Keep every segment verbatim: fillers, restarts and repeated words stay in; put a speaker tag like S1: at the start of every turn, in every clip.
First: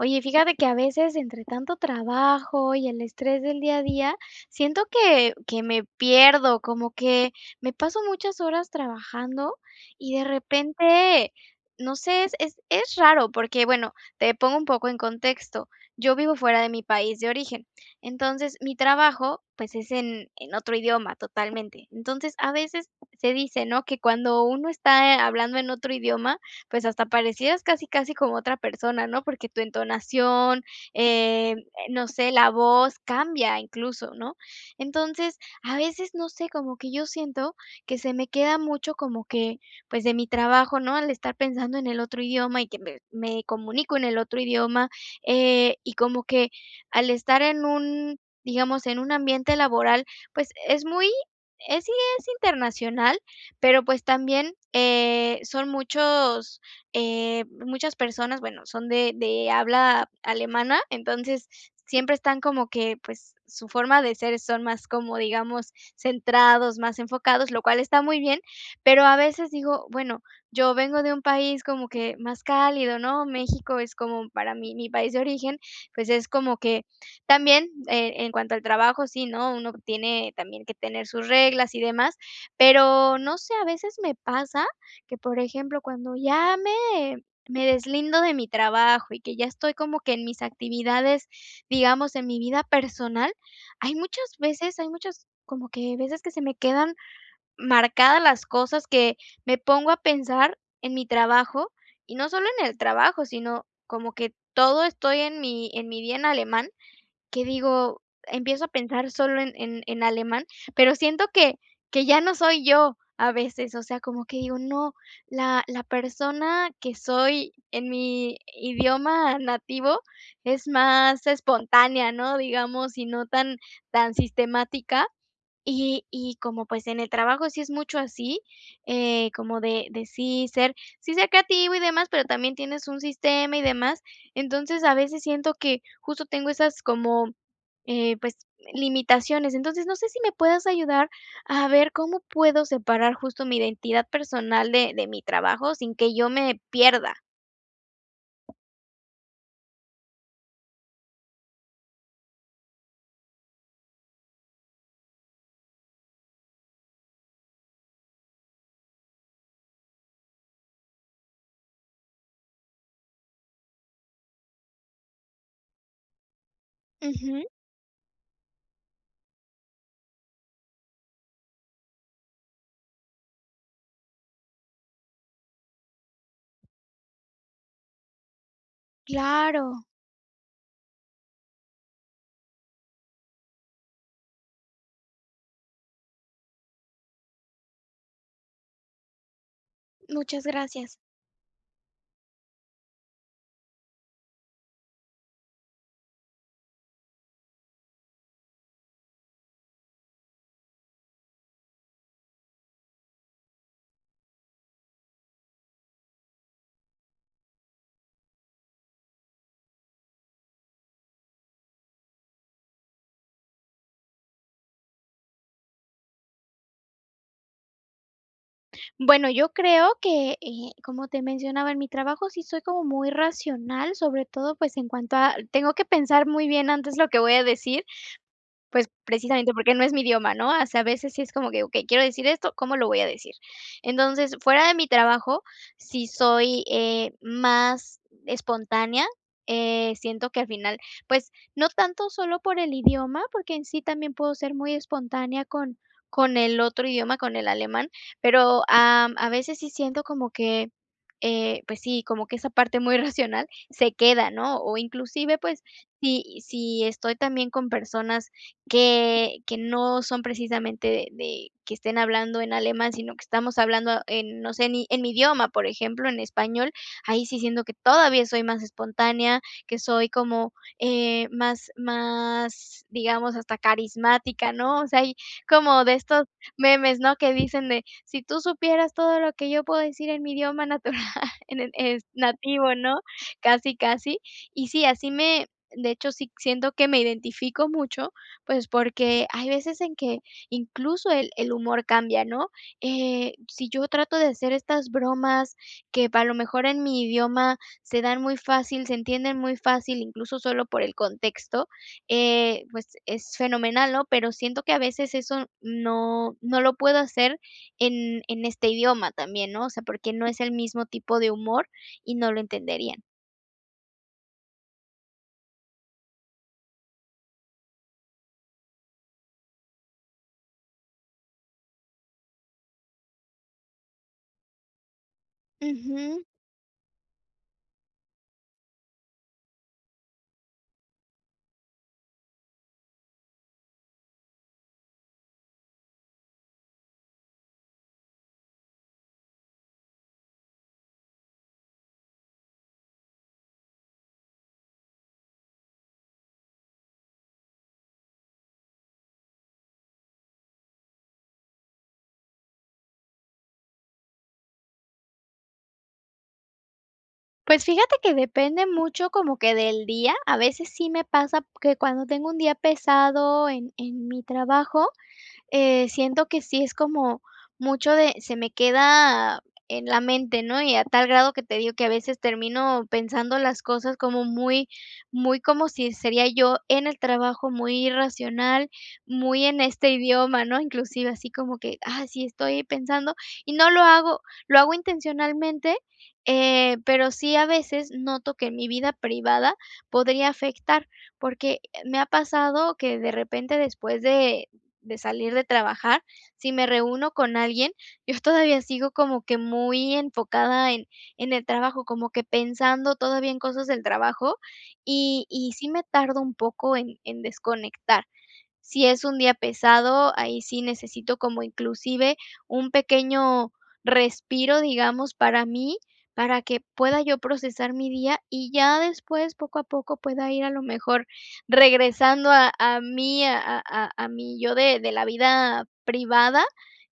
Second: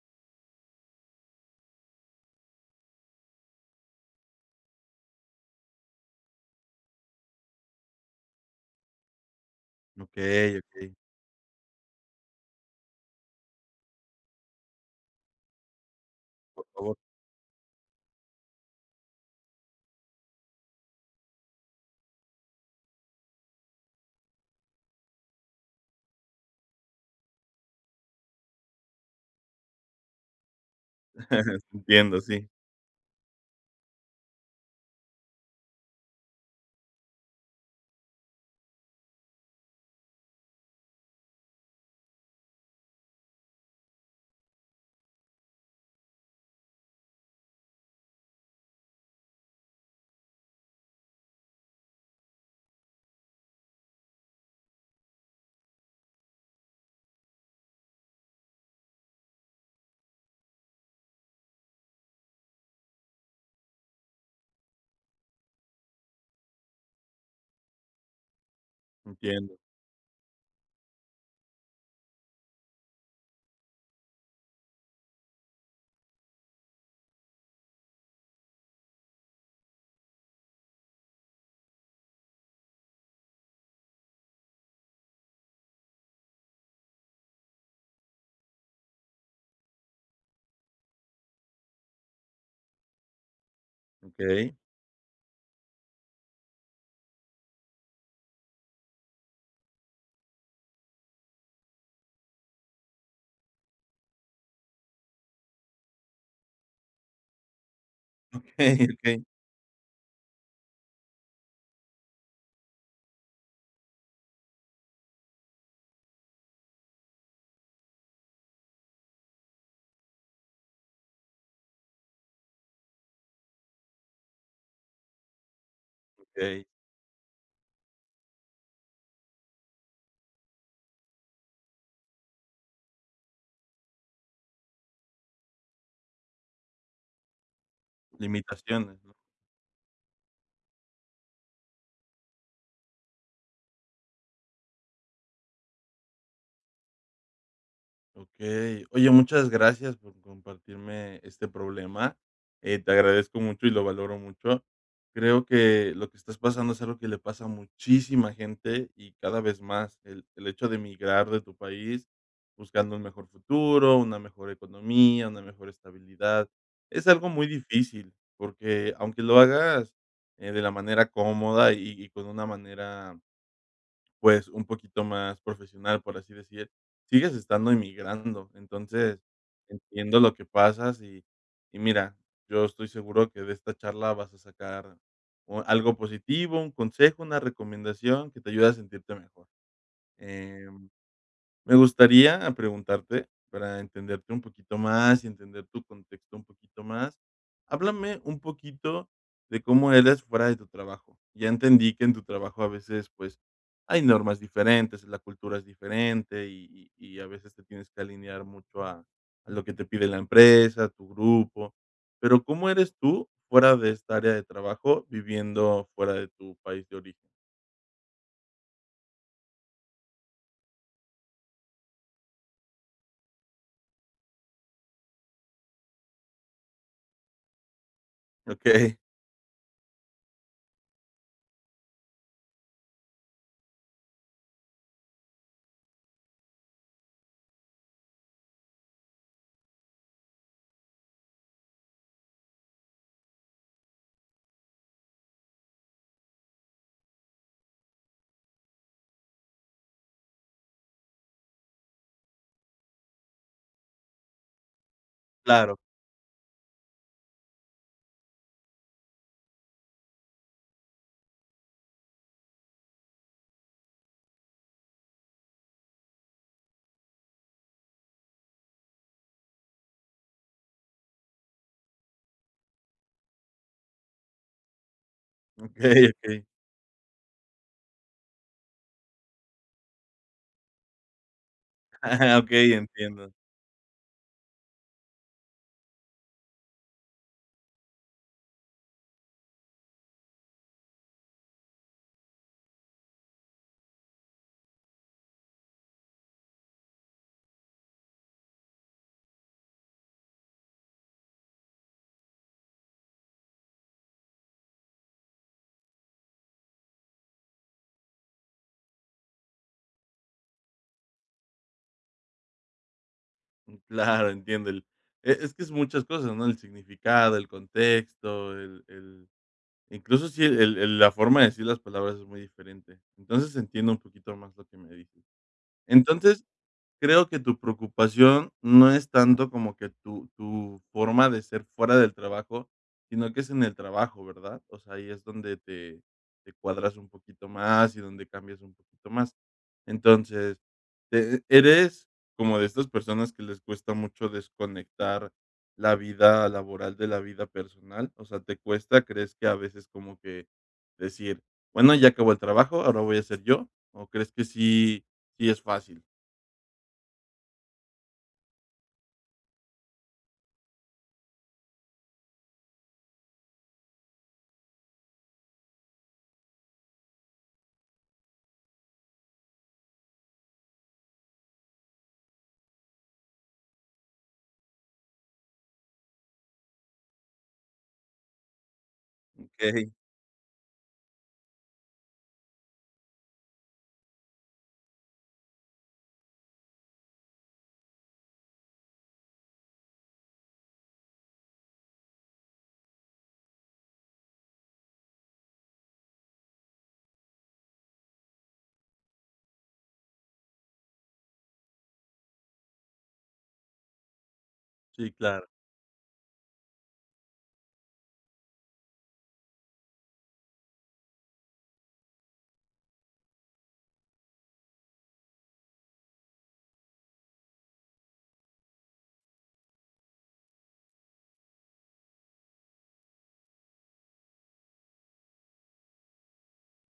S1: Oye, fíjate que a veces entre tanto trabajo y el estrés del día a día, siento que que me pierdo, como que me paso muchas horas trabajando y de
S2: Okey, okey.
S1: repente, no sé, es es raro porque bueno, te pongo un poco en contexto. Yo vivo fuera
S2: Por
S1: de mi
S2: favor.
S1: país de origen. Entonces, mi trabajo, pues, es en en otro idioma totalmente. Entonces, a veces se dice, ¿no?, que cuando uno está, eh, hablando en otro idioma, pues, hasta parecieras casi, casi como otra persona ¿no?, porque tu entonación, em, eh, no
S2: Entiendo,
S1: sé,
S2: sí.
S1: la voz cambia incluso, ¿no? Entonces, a veces no sé como que yo siento que se me queda mucho, como que, pues, de mi trabajo ¿no?, el estar pensando en el otro idioma y que me me comunico en el otro idioma, eh, y como que al estar en un, digamos, en un ambiente laboral, pues, es muy es sí, es internacional, pero, pues, también, eh, son muchos, eh, muchas personas, bueno, son de de habla alemana. Entonces, siempre están como que pues, su forma de ser son más como, digamos centrados, más enfocados, lo cual está muy bien, pero a veces
S2: Entiendo.
S1: digo, bueno, yo vengo de un país como que más cálido, ¿no?, México es como para mí mi país de origen. Pues, es como que también, eh, en cuanto al trabajo, sí, ¿no?, uno tiene también que tener sus reglas y demás, pero no sé, a veces me pasa que, por ejemplo, cuando ya me me deslindo de mi trabajo y que ya estoy como que en mis actividades, digamos en mi vida personal hay muchas
S2: Okey.
S1: veces hay muchos como que veces que se me quedan marcadas las cosas que me pongo a pensar en mi trabajo y no solo en el trabajo, sino como que todo estoy en mi en mi día en alemán que digo empiezo a
S2: Okey,
S1: pensar
S2: okey.
S1: sólo en en en alemán, pero siento que que ya no soy yo, a veces, o sea, como que digo, no, la la persona que soy en mi idioma nativo es más espontánea, ¿no?, digamos y no tan tan sistemática y y como,
S2: Okey.
S1: pues, en el trabajo sí es mucho así, eh, como de de sí ser sí ser creativo y demás, pero también tienes un sistema y demás. Entonces, a veces siento que justo tengo esas como, eh, pues,
S2: Limitaciones, ¿no?
S1: limitaciones. Entonces, no sé si me puedas ayudar a ver cómo puedo separar justo mi identidad personal de de mi trabajo sin que yo me pierda.
S2: Okey. Oye, muchas gracias por compartirme este problema. Eh, te agradezco mucho, y lo valoro mucho. Creo que lo que estás pasando es algo que le pasa a muchísima gente, y cada vez más. El el hecho de emigrar de tu país, buscando un mejor futuro, una mejor economía, una mejor estabilidad. Es algo muy
S1: Ujú.
S2: difícil, porque aunque lo hagas, eh, de la manera cómoda, y y con una manera pues un poquito más profesional, por así decir, sigues estando emigrando. Entonces,
S1: Claro.
S2: entiendo lo que pasas. Y y mira, yo estoy seguro, que de esta charla vas a sacar o algo positivo, un consejo, una recomendación, que te ayude a sentirte mejor.
S1: Muchas
S2: Em,
S1: gracias.
S2: me gustaría preguntarte, para entenderte un poquito más y entender tu contexto un poquito más. Háblame un poquito de cómo eres, fuera de tu trabajo. Ya entendí que en tu trabajo a veces, pues, hay normas diferentes. La cultura es diferente, y y a veces te tienes que alinear mucho, a a lo que te pide la empresa, tu grupo. Pero, ¿cómo eres tú, fuera de esta área de trabajo, viviendo fuera de tu país de origen?
S1: Bueno, yo creo que, eh, como te mencionaba en mi trabajo, sí soy como muy racional, sobre todo, pues en cuanto a tengo que pensar muy bien antes lo que voy a decir, pues
S2: Okey
S1: precisamente porque no es mi idioma, ¿no?, o sea, a veces si es como que okey, quiero decir esto, ¿cómo lo voy a decir? Entonces, fuera de mi trabajo, sí soy, eh, más espontánea, eh, siento que al final, pues no tanto solo por el idioma, porque en sí también puedo ser muy espontánea con con el otro idioma, con el alemán, pero, am, a veces sí siento como que, eh, pues sí, como que esa parte muy racional se queda, ¿no?, o inclusive, pues
S2: Claro.
S1: si si estoy también con personas que que no son precisamente de de que estén hablando en alemán, sino que estamos hablando en, no sé, ni en mi idioma, por ejemplo, en español. Ahí sí siento que todavía soy más espontánea, que soy como, eh, más más, digamos, hasta carismática, ¿no?, o sea, hay como de
S2: Okey,
S1: estos
S2: okey.
S1: memes, ¿no?, que dicen de: "Si tú supieras todo lo que yo puedo decir en mi idioma natural en el es
S2: Okey,
S1: nativo", ¿no?,
S2: entiendo.
S1: casi, casi y sí, así me de hecho, sí siento que me identifico mucho, pues porque hay veces en que incluso el el humor cambia, ¿no?, eh, si yo trato de hacer estas bromas que a lo mejor en mi idioma se dan muy fácil, se entienden muy fácil, incluso solo por el contexto, eh, pues es fenomenal, ¿no?, pero siento que a veces eso no no lo puedo hacer en en este idioma también, ¿no? O sea, porque no es el mismo tipo de humor y no lo entenderían.
S2: Mm, claro. Entiendo el, e es que es muchas cosas ¿no? El significado, el contexto, el el incluso si el el la forma de decir las palabras es muy diferente. Entonces, entiendo un poquito más lo que me dices.
S1: Ujú.
S2: Entonces, creo que tu preocupación no es tanto como que tu tu forma de ser fuera del trabajo, sino que es en el trabajo, ¿verdad? O sea, ahí es donde te te cuadras un poquito más y donde cambias un poquito más. Entonces, te ¿eres como de esas personas que les cuesta mucho desconectar la vida laboral de la vida personal? O sea, ¿te cuesta? ¿Crees que a veces como que decir, bueno, ya acabó el trabajo, ahora voy a ser yo, o crees que sí sí es fácil?
S1: Pues, fíjate que depende mucho, como que del día. A veces sí me pasa que cuando tengo un día pesado en en mi trabajo, eh, siento que sí es como mucho de se me queda en la mente, ¿no? Y a tal grado que te digo que a veces termino pensando las cosas como muy muy como si sería yo en el trabajo, muy irracional, muy en este
S2: Okey.
S1: idioma ¿no? Inclusive así como que, ah, sí, estoy pensando y no lo hago, lo hago intencionalmente, eh, pero sí a veces noto que en mi vida privada podría afectar porque me ha pasado que de repente, después de de salir de trabajar, si me reúno con alguien, yo todavía sigo como que muy enfocada en en el trabajo, como que pensando todavía en cosas del trabajo,
S2: Sí,
S1: y
S2: claro.
S1: y sí, me tardo un poco en en desconectar. Si es un día pesado, ahí sí necesito como inclusive un pequeño respiro, digamos, para mí, para que pueda yo procesar mi día y ya después, poco a poco, pueda ir a lo mejor regresando a a mí, a a a a mí yo de de la vida privada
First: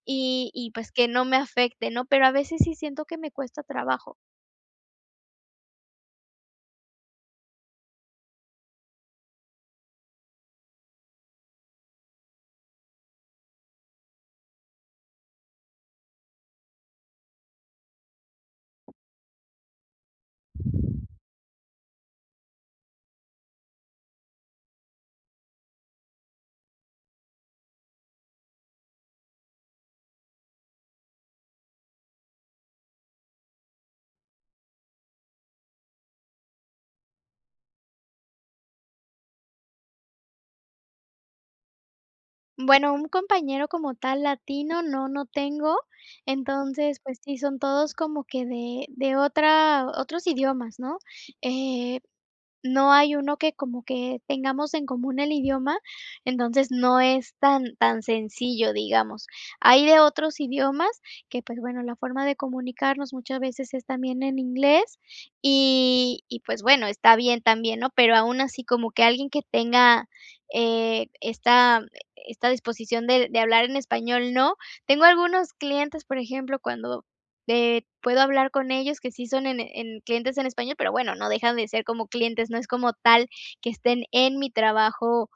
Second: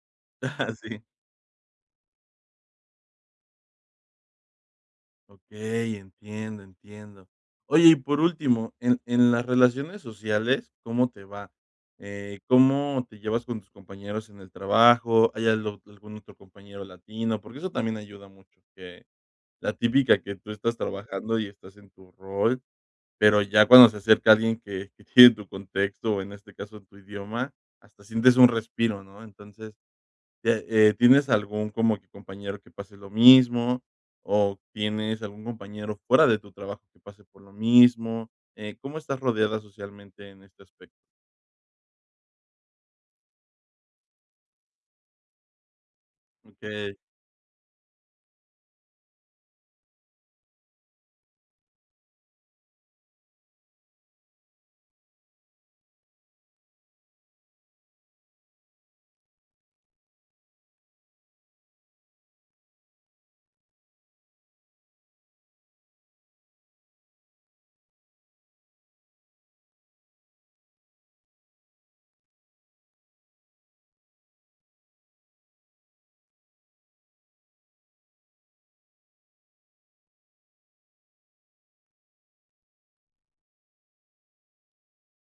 S1: y y,
S2: Ajá,
S1: pues,
S2: sí.
S1: que no me afecte, ¿no? Pero a veces sí siento que me cuesta trabajo.
S2: Okey, entiendo, entiendo. Oye, y por último, en en las relaciones sociales, ¿cómo te va? Eh, ¿cómo te llevas con tus compañeros en el trabajo? ¿Hay algo algún otro compañero latino? Porque eso también ayuda mucho. Que la típica que tú estás trabajando, y estás en tu rol, pero ya cuando se acerca alguien que tiene tu contexto, o en este caso, tu idioma, hasta sientes un respiro, ¿no? Entonces, ya Eh, ¿tienes algún, como que, compañero que pase lo mismo? ¿O tienes algún compañero, fuera de tu trabajo, que pase por lo mismo? Eh, ¿cómo estás rodeada, socialmente, en este aspecto?
S1: Bueno, un compañero, como tal, latino, no, no tengo.
S2: Okey.
S1: Entonces, pues sí, son todos como que de de otra otros idiomas, ¿no? Eh, no hay uno, que como que tengamos en común el idioma. Entonces, no es tan tan sencillo, digamos. Hay de otros idiomas que, pues, bueno, la forma de comunicarnos, muchas veces es también en inglés. Y y pues bueno, está bien, también, ¿no? Pero aun así, como que alguien que tenga, eh, esta esta disposición, de de hablar en español, no. Tengo algunos clientes Por ejemplo, cuando eh, puedo hablar con ellos, que sí son, en en clientes en español, pero bueno, no dejan de ser, como clientes. No es como tal que estén en mi trabajo,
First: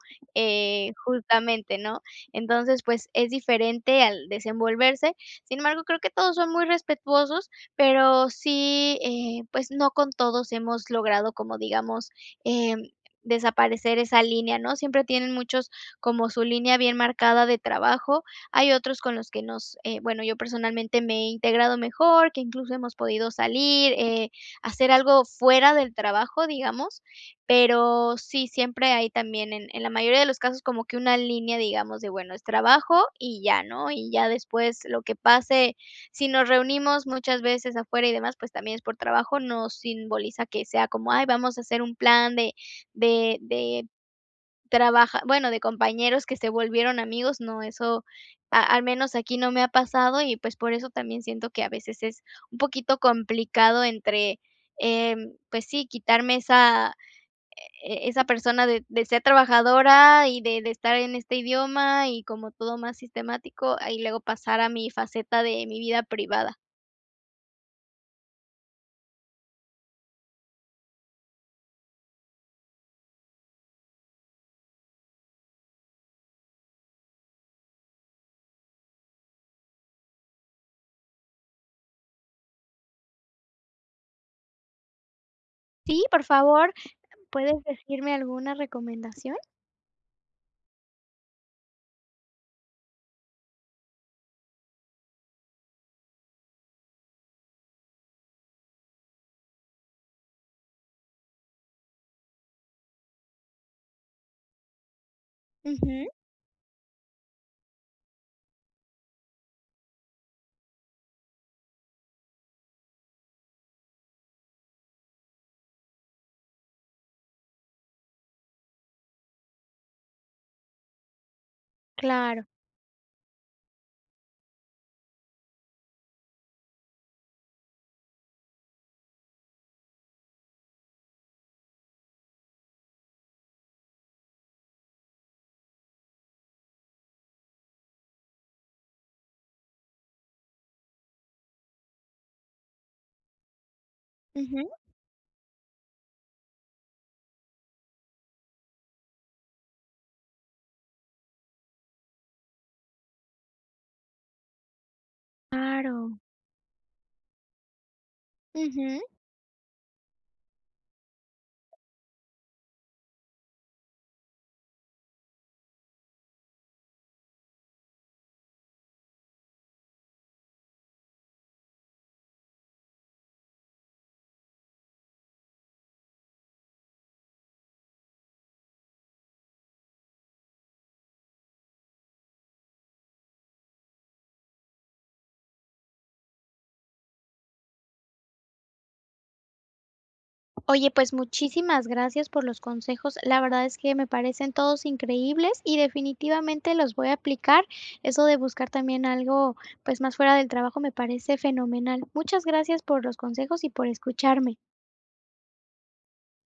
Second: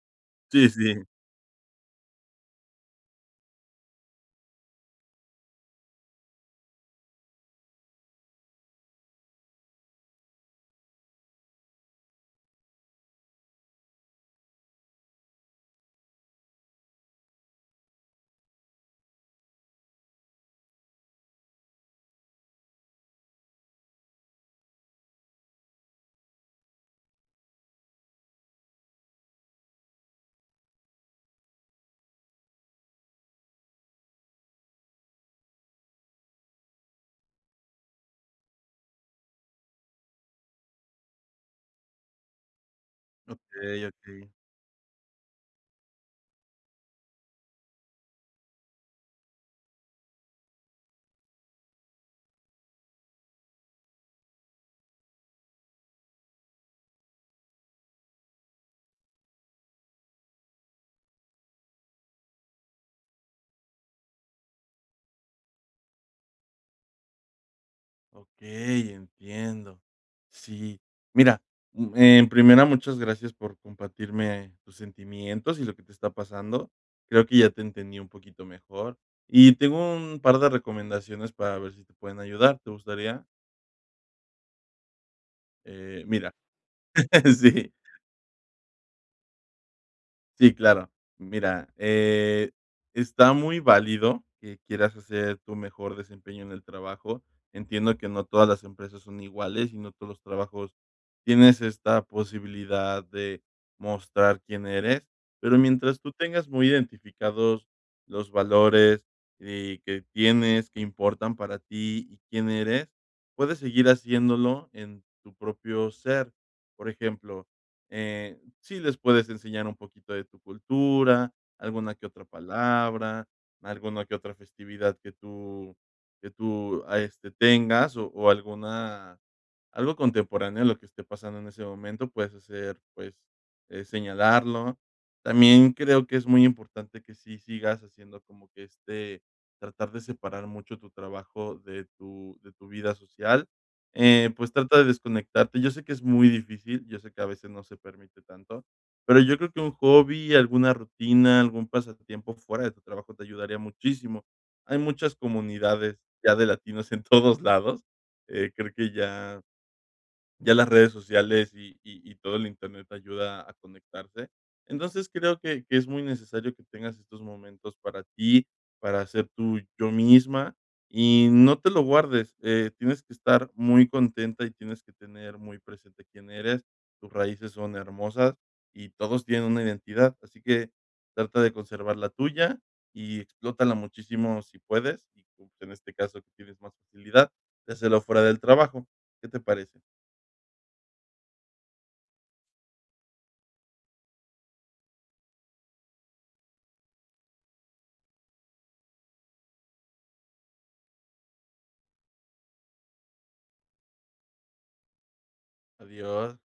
S2: Sí,
S1: eh,
S2: sí.
S1: justamente, ¿no? Entonces, pues, es diferente al desenvolverse. Sin embargo, creo que todos son muy respetuosos. Pero sí, eh, pues no con todos hemos logrado, como digamos, em, desaparecer esa línea, ¿no? Siempre tienen muchos, como su línea bien marcada de trabajo. Hay otros con los que nos eh, bueno, yo personalmente, me he integrado mejor, que incluso hemos podido salir. Eh, hacer algo fuera del trabajo, digamos. Pero sí, siempre hay también, en en la mayoría de los casos, como que una línea, digamos, de bueno, es trabajo, y ya, ¿no? Y ya después, lo que pase si nos reunimos muchas veces, afuera y demás, pues también es por trabajo. No simboliza que sea como: "Ay, vamos a hacer un plan de de
S2: Okey,
S1: de
S2: okey.
S1: trabaja bueno, de compañeros que se volvieron amigos", no. Eso, a al menos aquí, no me ha pasado. Y pues, por eso también, siento que a veces es un poquito complicado, entre Em, pues sí, quitarme esa e esa persona, de de ser trabajadora y de de estar en este idioma, y como todo más sistemático. Ah, y luego pasar a mi faceta de mi vida privada.
S2: Okey, entiendo. Sí, mira, mm, en primera, muchas gracias por compartirme tus sentimientos y lo que te está pasando. Creo que ya te entendí un poquito mejor y tengo un par de recomendaciones para ver si te pueden ayudar, ¿te gustaría? Eh,
S1: Sí, por
S2: mira,
S1: favor, ¿puedes
S2: sí.
S1: decirme alguna recomendación?
S2: Sí, claro. Mira, eh, está muy válido que quieras hacer tu mejor desempeño en el trabajo. Entiendo que no todas las empresas son iguales, y no todos los trabajos. Tienes esta posibilidad de mostrar quién eres. Pero mientras tú
S1: Ujú.
S2: tengas muy identificados los valores y que tienes que importan para ti y quién eres. Puedes seguir haciéndolo en tu propio ser, por ejemplo, eh, sí les puedes enseñar un poquito de tu cultura, alguna que otra
S1: Claro.
S2: palabra, alguna que otra festividad que tú que tú a este tengas o o alguna algo contemporáneo de lo que esté pasando en ese momento puedes hacer, pues, eh, señalarlo. También creo que es muy importante que sí sigas haciendo como que, este, tratar de separar mucho tu trabajo de tu de tu vida social, eh, pues
S1: Ujú.
S2: trata de desconectarte. Yo sé que es muy difícil. Yo sé que a veces no se permite tanto, pero yo creo que un hobby, alguna rutina, algún pasatiempo fuera de tu trabajo te ayudaría muchísimo. Hay muchas comunidades
S1: Claro.
S2: ya de latinos en todos lados. Eh, creo que
S1: Ujú.
S2: ya ya las redes sociales y y y todo el internet ayuda a conectarse. Entonces, creo que que es muy necesario que tengas estos momentos para ti, para ser tú, yo misma y no te lo guardes. Eh, tienes que estar muy contenta y tienes que tener muy presente quién eres. Tus raíces son hermosas y todos tienen una identidad, así que trata de conservar la tuya y explótala muchísimo si puedes y, uh, en este caso, que tienes más facilidad de hacerlo fuera del trabajo, ¿qué te parece?
S1: Oye, pues muchísimas gracias por los consejos. La verdad es que me parecen todos increíbles y definitivamente los voy a aplicar. Eso de buscar también algo, pues más fuera del trabajo me parece fenomenal. Muchas gracias por los consejos y por escucharme.
S2: Adiós.